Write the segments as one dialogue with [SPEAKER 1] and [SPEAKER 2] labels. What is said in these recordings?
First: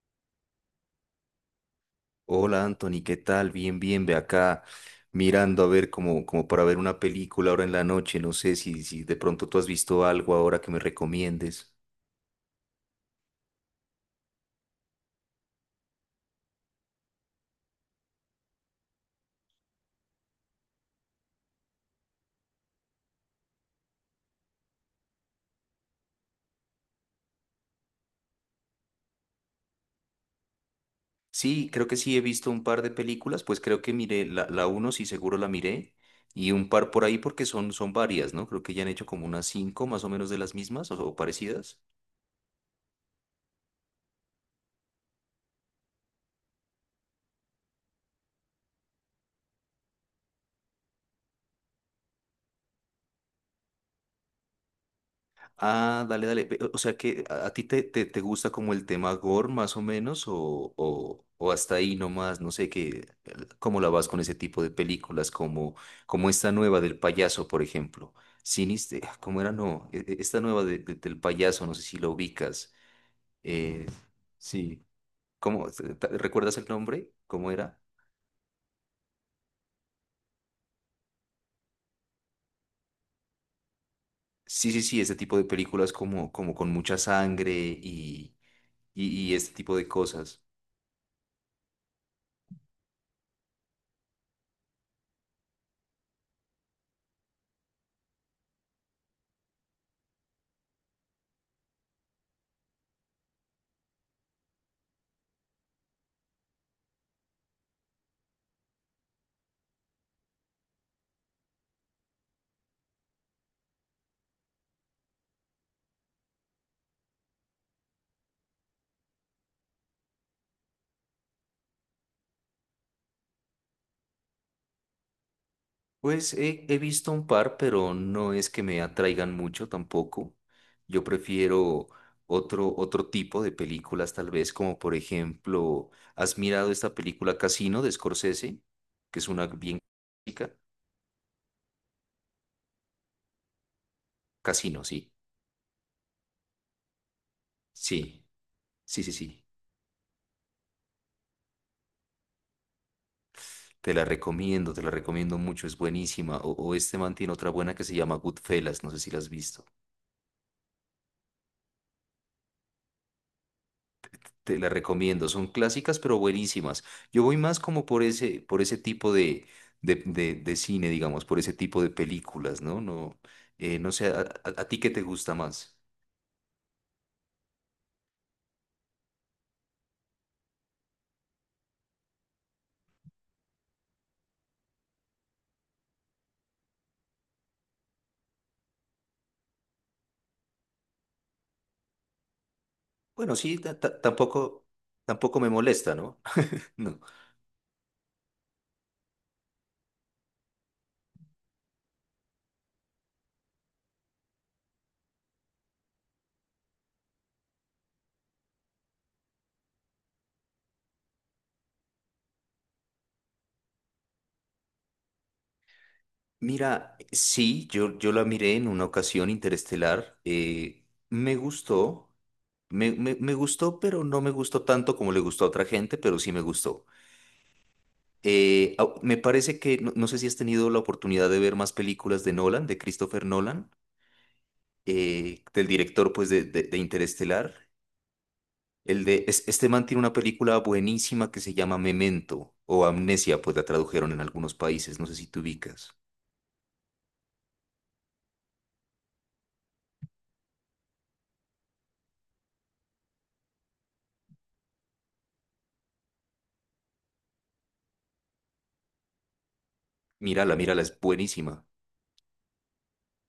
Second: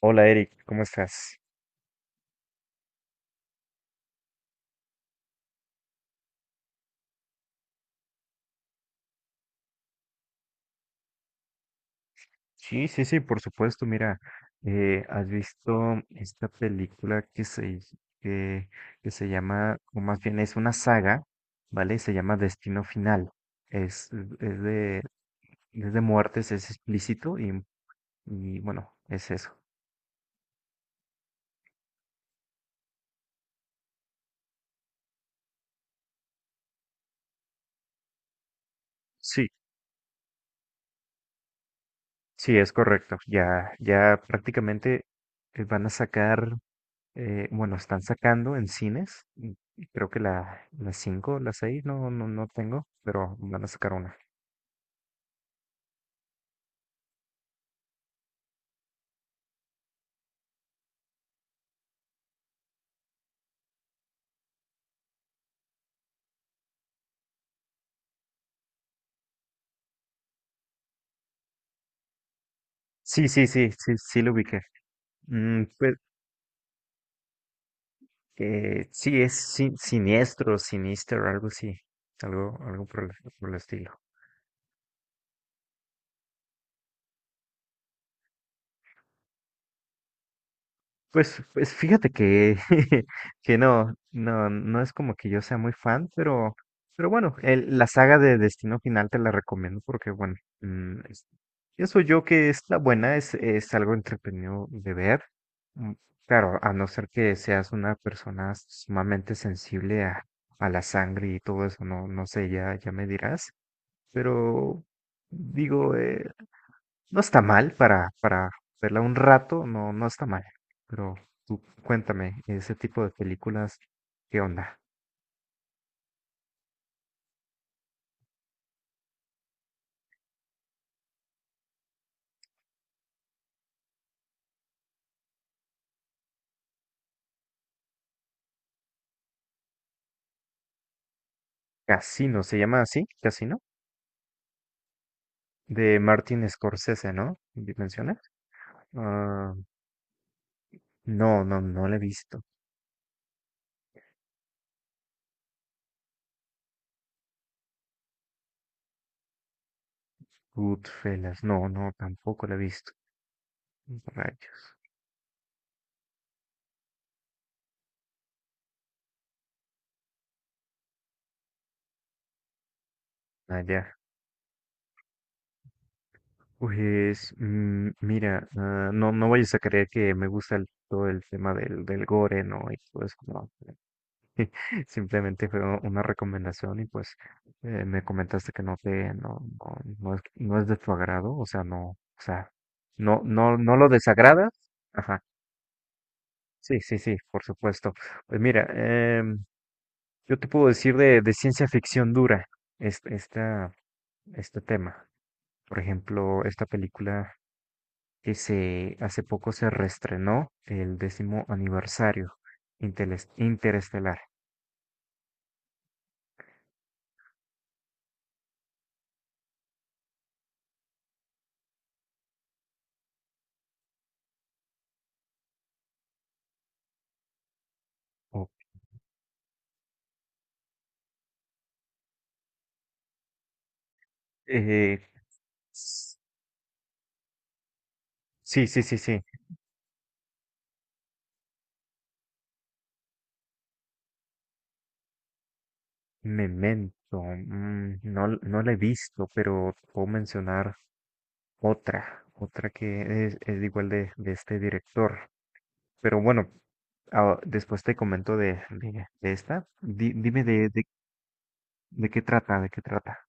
[SPEAKER 1] Hola Eric, ¿cómo estás?
[SPEAKER 2] Hola Anthony, ¿qué tal? Bien, bien, ve acá mirando a ver como para ver una película ahora en la noche. No sé si de pronto tú has visto algo ahora que me recomiendes.
[SPEAKER 1] Sí, sí, sí, por supuesto. Mira, ¿has visto esta película que, que se llama, o más bien es una saga, ¿vale? Se llama Destino Final. Es, es de, es de muertes, es explícito y bueno, es eso.
[SPEAKER 2] Sí, creo que sí he visto un par de películas, pues creo que miré la uno, sí seguro la miré, y un par por ahí porque son varias, ¿no? Creo que ya han hecho como unas
[SPEAKER 1] Sí,
[SPEAKER 2] cinco más o menos de las mismas o parecidas.
[SPEAKER 1] sí, es correcto. Ya prácticamente van a sacar. Bueno, están sacando en cines. Creo que la 5, la 6. No, no, no tengo, pero van a sacar una.
[SPEAKER 2] Ah, dale, dale. Ve, o sea que a ti te gusta como el tema gore más o menos o hasta ahí nomás, no sé qué, cómo la vas con ese tipo de películas como esta nueva del payaso, por ejemplo. Ah, ¿cómo era? No, esta nueva del payaso, no sé si la ubicas.
[SPEAKER 1] Sí, sí, sí,
[SPEAKER 2] Eh,
[SPEAKER 1] sí, sí lo ubiqué.
[SPEAKER 2] sí,
[SPEAKER 1] Mm,
[SPEAKER 2] ¿cómo?
[SPEAKER 1] pues,
[SPEAKER 2] ¿Recuerdas el nombre? ¿Cómo era?
[SPEAKER 1] sí, es siniestro, sinister, algo así. Algo por por el estilo.
[SPEAKER 2] Sí, sí, sí, este tipo de películas como con mucha sangre y este tipo de cosas.
[SPEAKER 1] Pues fíjate que, que no, no es como que yo sea muy fan, pero bueno, la saga de Destino Final te la recomiendo porque, bueno, mm, es- pienso yo que es la buena, es algo entretenido de ver. Mm, claro, a no ser que seas una persona sumamente sensible a la sangre y todo eso, no, no sé, ya me dirás, pero digo, no está mal para verla un rato, no, no está mal. Pero tú cuéntame, ese tipo de películas, ¿qué onda?
[SPEAKER 2] Pues he visto un par, pero no es que me atraigan mucho tampoco. Yo prefiero otro tipo de películas, tal vez, como por ejemplo, ¿has mirado esta película Casino de Scorsese? Que es una bien clásica.
[SPEAKER 1] Casino, ¿se llama así? Casino,
[SPEAKER 2] Casino, sí.
[SPEAKER 1] de Martin Scorsese, ¿no? ¿Me Mencionas?
[SPEAKER 2] Sí, sí, sí, sí.
[SPEAKER 1] Ah, no, no, no la he visto.
[SPEAKER 2] Te la recomiendo mucho, es buenísima. O este man tiene otra buena que se llama Goodfellas, no sé si la has visto.
[SPEAKER 1] Goodfellas, no, no, tampoco la he visto.
[SPEAKER 2] Te
[SPEAKER 1] Rayos,
[SPEAKER 2] la recomiendo, son clásicas pero buenísimas. Yo voy más como por ese tipo de cine, digamos, por ese tipo de películas, ¿no? No, no
[SPEAKER 1] allá.
[SPEAKER 2] sé. A ti qué te gusta más?
[SPEAKER 1] Mira, ah, no, no vayas a creer que me gusta todo el tema del gore, ¿no? Y todo eso, no. Simplemente fue una recomendación y pues me comentaste que no te, no, no, no es, no es de tu agrado, o sea, no,
[SPEAKER 2] Bueno,
[SPEAKER 1] no,
[SPEAKER 2] sí,
[SPEAKER 1] no
[SPEAKER 2] ta-
[SPEAKER 1] lo
[SPEAKER 2] ta-
[SPEAKER 1] desagradas.
[SPEAKER 2] tampoco,
[SPEAKER 1] Ajá,
[SPEAKER 2] tampoco me molesta, ¿no?
[SPEAKER 1] sí, sí,
[SPEAKER 2] No.
[SPEAKER 1] sí, por supuesto. Pues mira, em, yo te puedo decir de ciencia ficción dura este, esta, este tema. Por ejemplo, esta película hace poco se reestrenó el décimo aniversario, Interestelar.
[SPEAKER 2] Mira, sí, yo la miré en una ocasión interestelar, me gustó, me gustó, pero no me gustó tanto como le gustó a otra gente, pero sí me gustó.
[SPEAKER 1] o-
[SPEAKER 2] Me parece que, no, no sé si has tenido la oportunidad de ver más películas de Nolan, de Christopher Nolan,
[SPEAKER 1] eh,
[SPEAKER 2] del director
[SPEAKER 1] s-
[SPEAKER 2] pues de Interestelar.
[SPEAKER 1] sí.
[SPEAKER 2] Este man tiene una película buenísima que se llama Memento o Amnesia, pues la tradujeron en algunos países, no sé si te ubicas.
[SPEAKER 1] Memento, mm, no, no la he visto, pero puedo mencionar otra que es igual de este director. Pero bueno, ah, después te comento de esta. Dime
[SPEAKER 2] Mírala, mírala, es buenísima.
[SPEAKER 1] de qué trata, de qué trata.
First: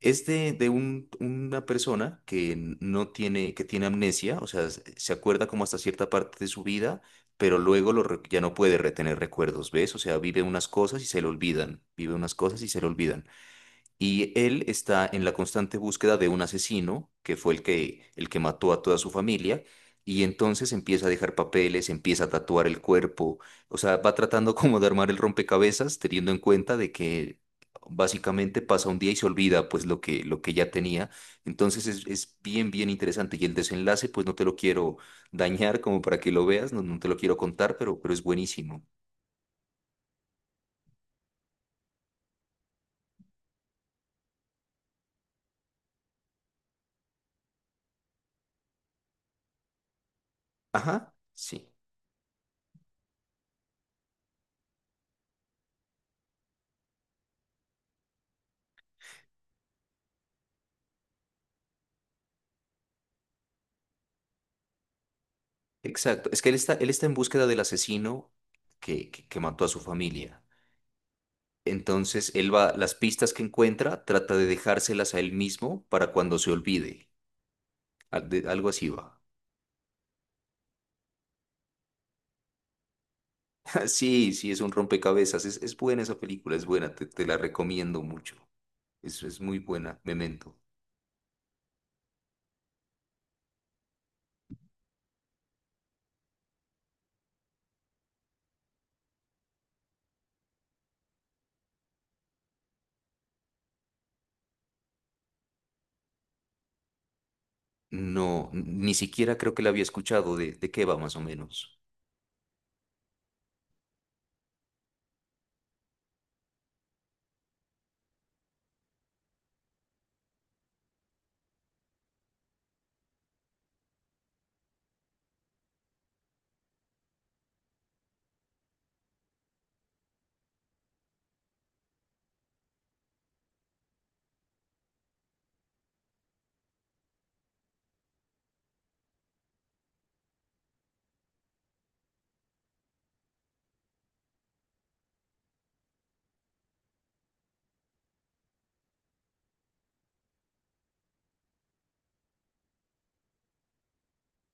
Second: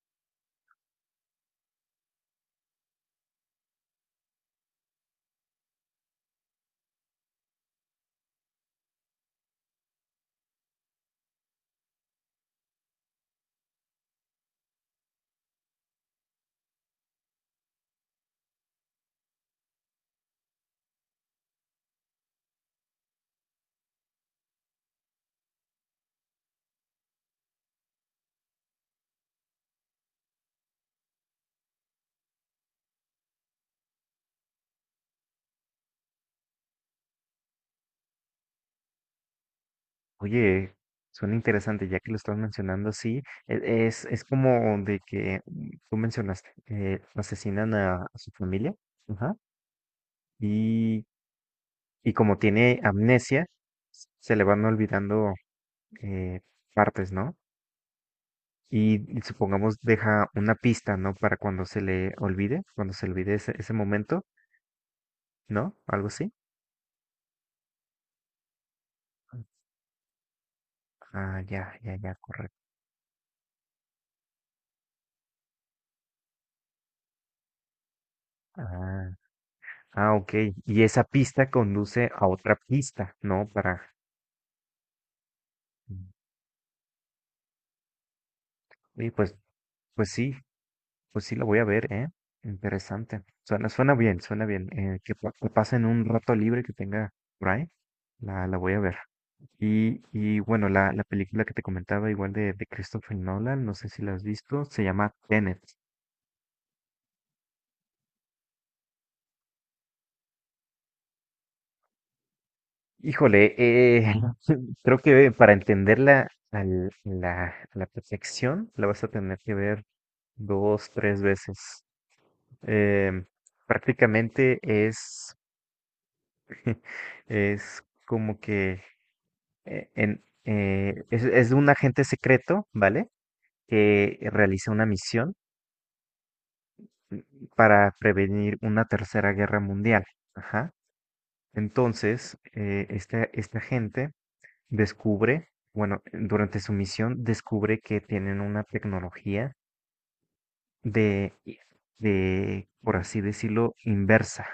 [SPEAKER 2] Es de una persona que no tiene, que tiene amnesia, o sea, se acuerda como hasta cierta parte de su vida, pero luego ya no puede retener recuerdos, ¿ves? O sea, vive unas cosas y se le olvidan, vive unas cosas y se le olvidan. Y él está en la constante búsqueda de un asesino, que fue el que mató a toda su familia, y entonces empieza a dejar papeles, empieza a tatuar el cuerpo, o sea, va tratando como de armar el rompecabezas, teniendo en cuenta de que básicamente pasa un día y se olvida pues lo que ya tenía. Entonces es bien, bien interesante. Y el desenlace, pues no te lo quiero dañar como para que lo veas, no, no te lo quiero contar, pero es buenísimo.
[SPEAKER 1] Oye, suena interesante, ya que lo estás mencionando así, es como de que tú mencionaste, asesinan a su familia, ajá.
[SPEAKER 2] Ajá, sí.
[SPEAKER 1] Y como tiene amnesia, se le van olvidando eh, partes, ¿no? Y supongamos deja una pista, ¿no? Para cuando se le olvide, cuando se olvide ese momento, ¿no? Algo
[SPEAKER 2] Exacto,
[SPEAKER 1] así.
[SPEAKER 2] es que él está en búsqueda del asesino que mató a su familia.
[SPEAKER 1] Ah, ya, ya, ya,
[SPEAKER 2] Entonces, él
[SPEAKER 1] correcto.
[SPEAKER 2] va, las pistas que encuentra, trata de dejárselas a él mismo para cuando se olvide. Algo así
[SPEAKER 1] Ah,
[SPEAKER 2] va.
[SPEAKER 1] ah, ok. Y esa pista conduce a otra pista, ¿no? Para...
[SPEAKER 2] Sí, sí, es un rompecabezas. Es buena
[SPEAKER 1] mm,
[SPEAKER 2] esa película, es buena, te la recomiendo mucho.
[SPEAKER 1] y
[SPEAKER 2] Es,
[SPEAKER 1] pues,
[SPEAKER 2] es muy buena,
[SPEAKER 1] pues sí,
[SPEAKER 2] Memento.
[SPEAKER 1] pues sí, la voy a ver, ¿eh? Interesante. Suena bien, suena bien. Que pasen un rato libre que tenga por ahí, la voy a ver. Y bueno, la película que te comentaba, igual de Christopher Nolan, no sé si la has visto, se llama Tenet.
[SPEAKER 2] No, ni siquiera creo que la había escuchado. ¿De qué va más o menos?
[SPEAKER 1] Híjole, creo que para entenderla a la perfección, la vas a tener que ver dos, tres veces. Em, Prácticamente es como que es de un agente secreto, ¿vale? Que realiza una misión mm, para prevenir una tercera guerra mundial. Ajá. Entonces, este agente descubre, bueno, durante su misión descubre que tienen una tecnología de, de, por así decirlo, inversa.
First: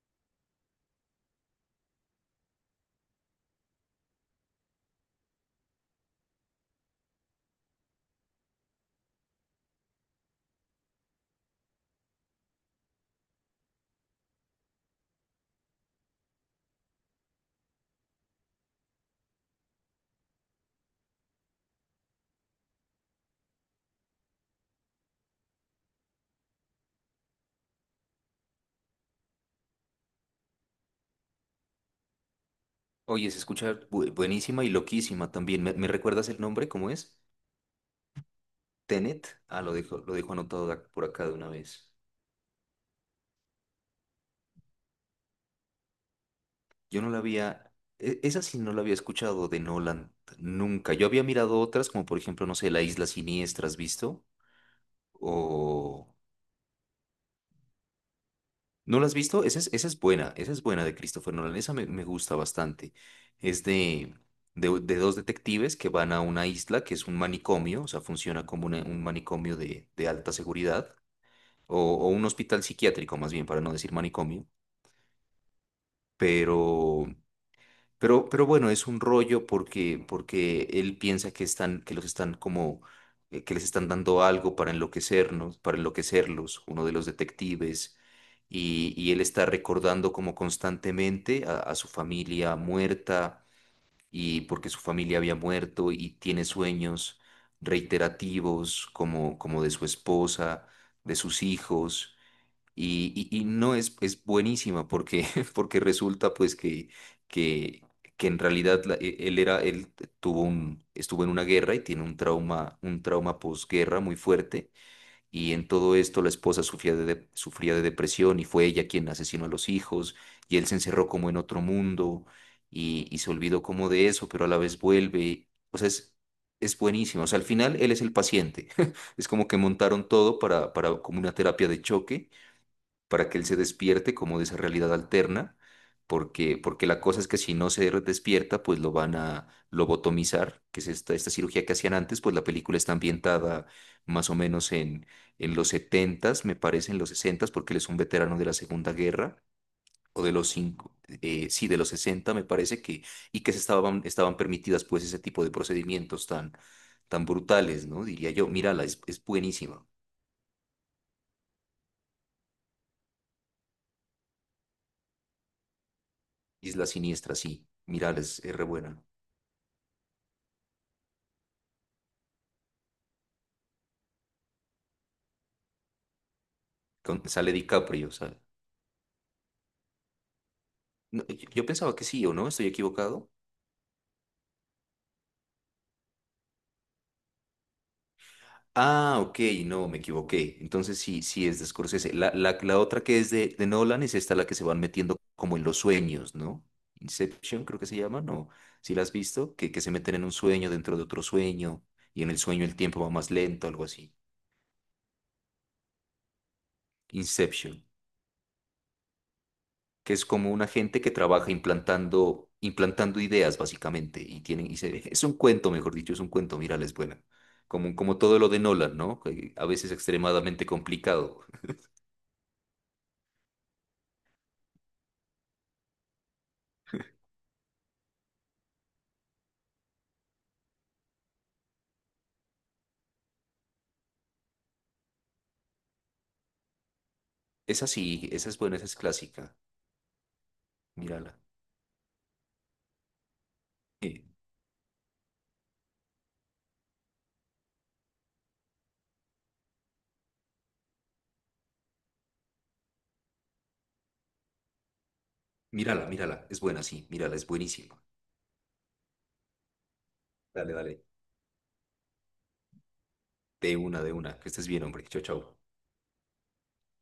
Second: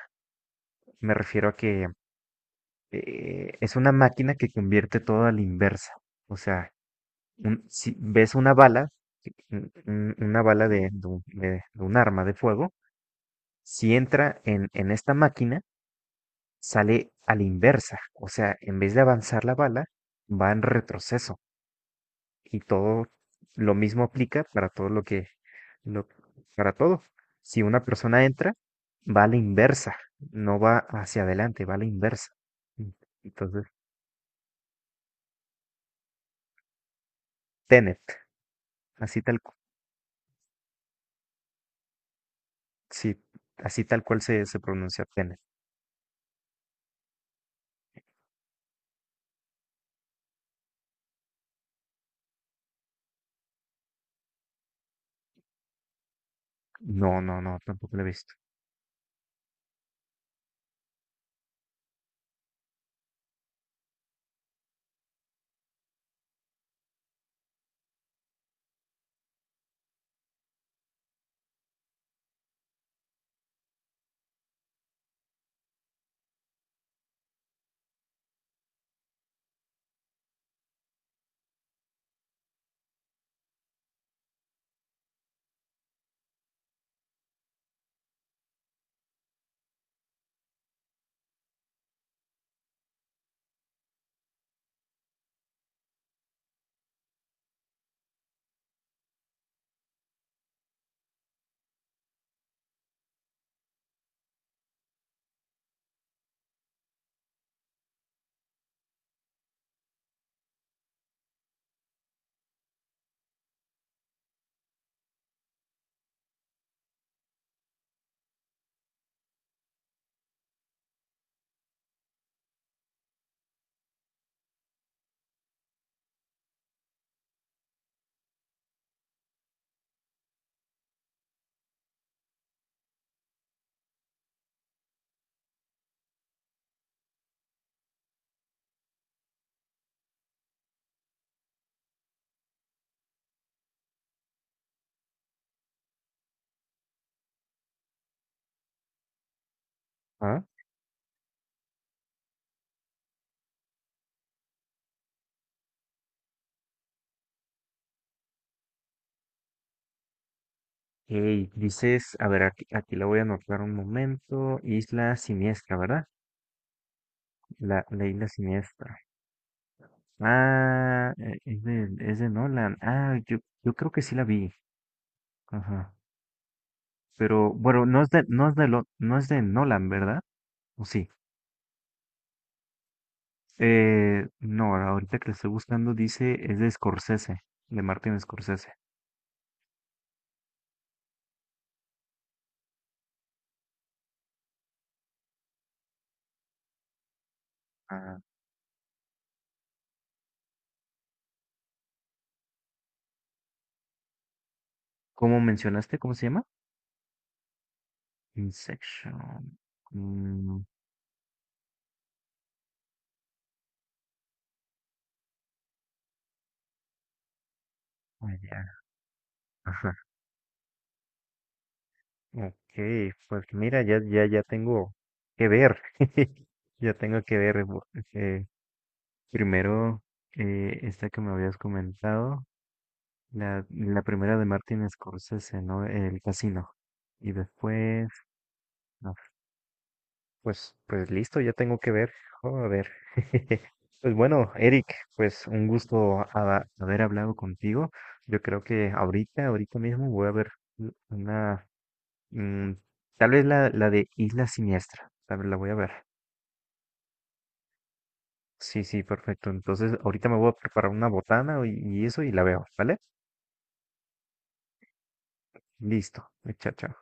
[SPEAKER 1] Me refiero a que es una máquina que convierte todo a la inversa. O sea, si ves una bala, si, un- una bala de un arma de fuego, si entra en esta máquina, sale a la inversa. O sea, en vez de avanzar la bala, va en retroceso. Y todo lo mismo aplica para todo lo- para todo. Si una persona entra, va a la inversa, no va hacia adelante, va a la inversa.
[SPEAKER 2] Oye, se
[SPEAKER 1] Entonces,
[SPEAKER 2] escucha buenísima y loquísima también. ¿Me recuerdas el nombre? ¿Cómo es?
[SPEAKER 1] Tenet, así tal,
[SPEAKER 2] Tenet,
[SPEAKER 1] cu-
[SPEAKER 2] ah, lo dijo anotado por acá de una vez.
[SPEAKER 1] sí, así tal cual se, se pronuncia Tenet.
[SPEAKER 2] Yo no la había, esa sí no la había escuchado de Nolan nunca. Yo había mirado otras, como por ejemplo, no sé, La Isla Siniestra, ¿has visto? O.
[SPEAKER 1] No, no, no, tampoco la he visto.
[SPEAKER 2] ¿No la has visto? Esa es buena, esa es buena de Christopher Nolan, esa me gusta bastante. Es de dos detectives que van a una isla que es un manicomio, o sea, funciona como un manicomio de alta seguridad, o un hospital psiquiátrico más bien, para no decir manicomio. Pero Pero, pero bueno, es un rollo porque él piensa que que los están como, que les están dando algo para enloquecernos, para enloquecerlos, uno de los detectives, y él está recordando como constantemente a su familia muerta, y porque su familia había muerto, y tiene sueños reiterativos como de su esposa, de sus hijos. Y no es, es buenísima porque, porque resulta pues que, que en realidad la- e- él era, él tuvo un, estuvo en una guerra y tiene un trauma posguerra muy fuerte y en todo esto la esposa sufría de depresión y fue ella quien asesinó a los hijos y él se encerró como en otro mundo y se olvidó como de eso, pero a la vez vuelve. O sea, es buenísima. O sea, al final él es el paciente. Es como que montaron todo para, como una terapia de choque para que él se despierte como de esa realidad alterna, porque la cosa es que si no se despierta, pues lo van a lobotomizar, que es esta cirugía que hacían antes, pues la película está ambientada más o menos en los 70 me parece, en los 60 porque él es un veterano de la Segunda Guerra. O de
[SPEAKER 1] Ah,
[SPEAKER 2] los cinco, sí, de los 60 me parece que, y que estaban permitidas pues ese tipo de procedimientos tan, tan brutales, ¿no? Diría yo, mírala, es buenísima.
[SPEAKER 1] ok, dices, a ver, aquí, aquí la voy a anotar un momento. Isla Siniestra, ¿verdad?
[SPEAKER 2] Isla Siniestra, sí,
[SPEAKER 1] La
[SPEAKER 2] mírala,
[SPEAKER 1] Isla
[SPEAKER 2] es re
[SPEAKER 1] Siniestra.
[SPEAKER 2] buena.
[SPEAKER 1] Ah, es de Nolan. Ah, yo creo que sí la vi. Ajá.
[SPEAKER 2] Con,
[SPEAKER 1] Pero
[SPEAKER 2] sale
[SPEAKER 1] bueno, no
[SPEAKER 2] DiCaprio,
[SPEAKER 1] es
[SPEAKER 2] o
[SPEAKER 1] de,
[SPEAKER 2] sea.
[SPEAKER 1] no es no es de Nolan, ¿verdad? ¿O sí?
[SPEAKER 2] No, yo pensaba que sí, ¿o no? ¿Estoy equivocado?
[SPEAKER 1] No, ahorita que la estoy buscando dice, es de Scorsese, de Martin Scorsese.
[SPEAKER 2] Ah, ok, no, me equivoqué. Entonces sí, sí es de Scorsese. La otra que es de Nolan es esta la que se van metiendo como en los sueños, ¿no? Inception creo que se
[SPEAKER 1] Ah,
[SPEAKER 2] llama, ¿no? ¿Si la has visto? Que se meten en un sueño dentro de otro sueño y en el sueño el tiempo va más lento, algo así.
[SPEAKER 1] ¿cómo mencionaste? ¿Cómo se llama?
[SPEAKER 2] Inception.
[SPEAKER 1] Inception.
[SPEAKER 2] Que es como
[SPEAKER 1] Mm,
[SPEAKER 2] una gente que trabaja implantando ideas básicamente y es un cuento, mejor dicho, es un cuento, mírala, es buena. Como
[SPEAKER 1] ah,
[SPEAKER 2] todo lo
[SPEAKER 1] ya.
[SPEAKER 2] de Nolan, ¿no? Que a veces extremadamente complicado.
[SPEAKER 1] Ok, pues mira, ya tengo que ver. Ya tengo que ver. Eh, Primero, esta que me habías comentado, la primera de Martin Scorsese, ¿no? El casino. Y
[SPEAKER 2] Esa
[SPEAKER 1] después,
[SPEAKER 2] sí, esa es buena, esa es
[SPEAKER 1] no,
[SPEAKER 2] clásica.
[SPEAKER 1] pues, pues
[SPEAKER 2] Mírala.
[SPEAKER 1] listo, ya tengo que ver. Joder. Pues
[SPEAKER 2] Eh,
[SPEAKER 1] bueno, Eric, pues un gusto haber hablado contigo. Yo creo que ahorita mismo voy a ver una. Mm, tal vez la de Isla Siniestra. A ver, la voy a ver.
[SPEAKER 2] Mírala, mírala, es buena, sí, mírala, es buenísima.
[SPEAKER 1] Sí, sí, perfecto. Entonces, ahorita me voy a
[SPEAKER 2] Dale,
[SPEAKER 1] preparar
[SPEAKER 2] dale.
[SPEAKER 1] una botana y eso y la veo, ¿vale?
[SPEAKER 2] De una, de una. Que estés bien, hombre. Chao, chao.
[SPEAKER 1] Listo, chao, chao.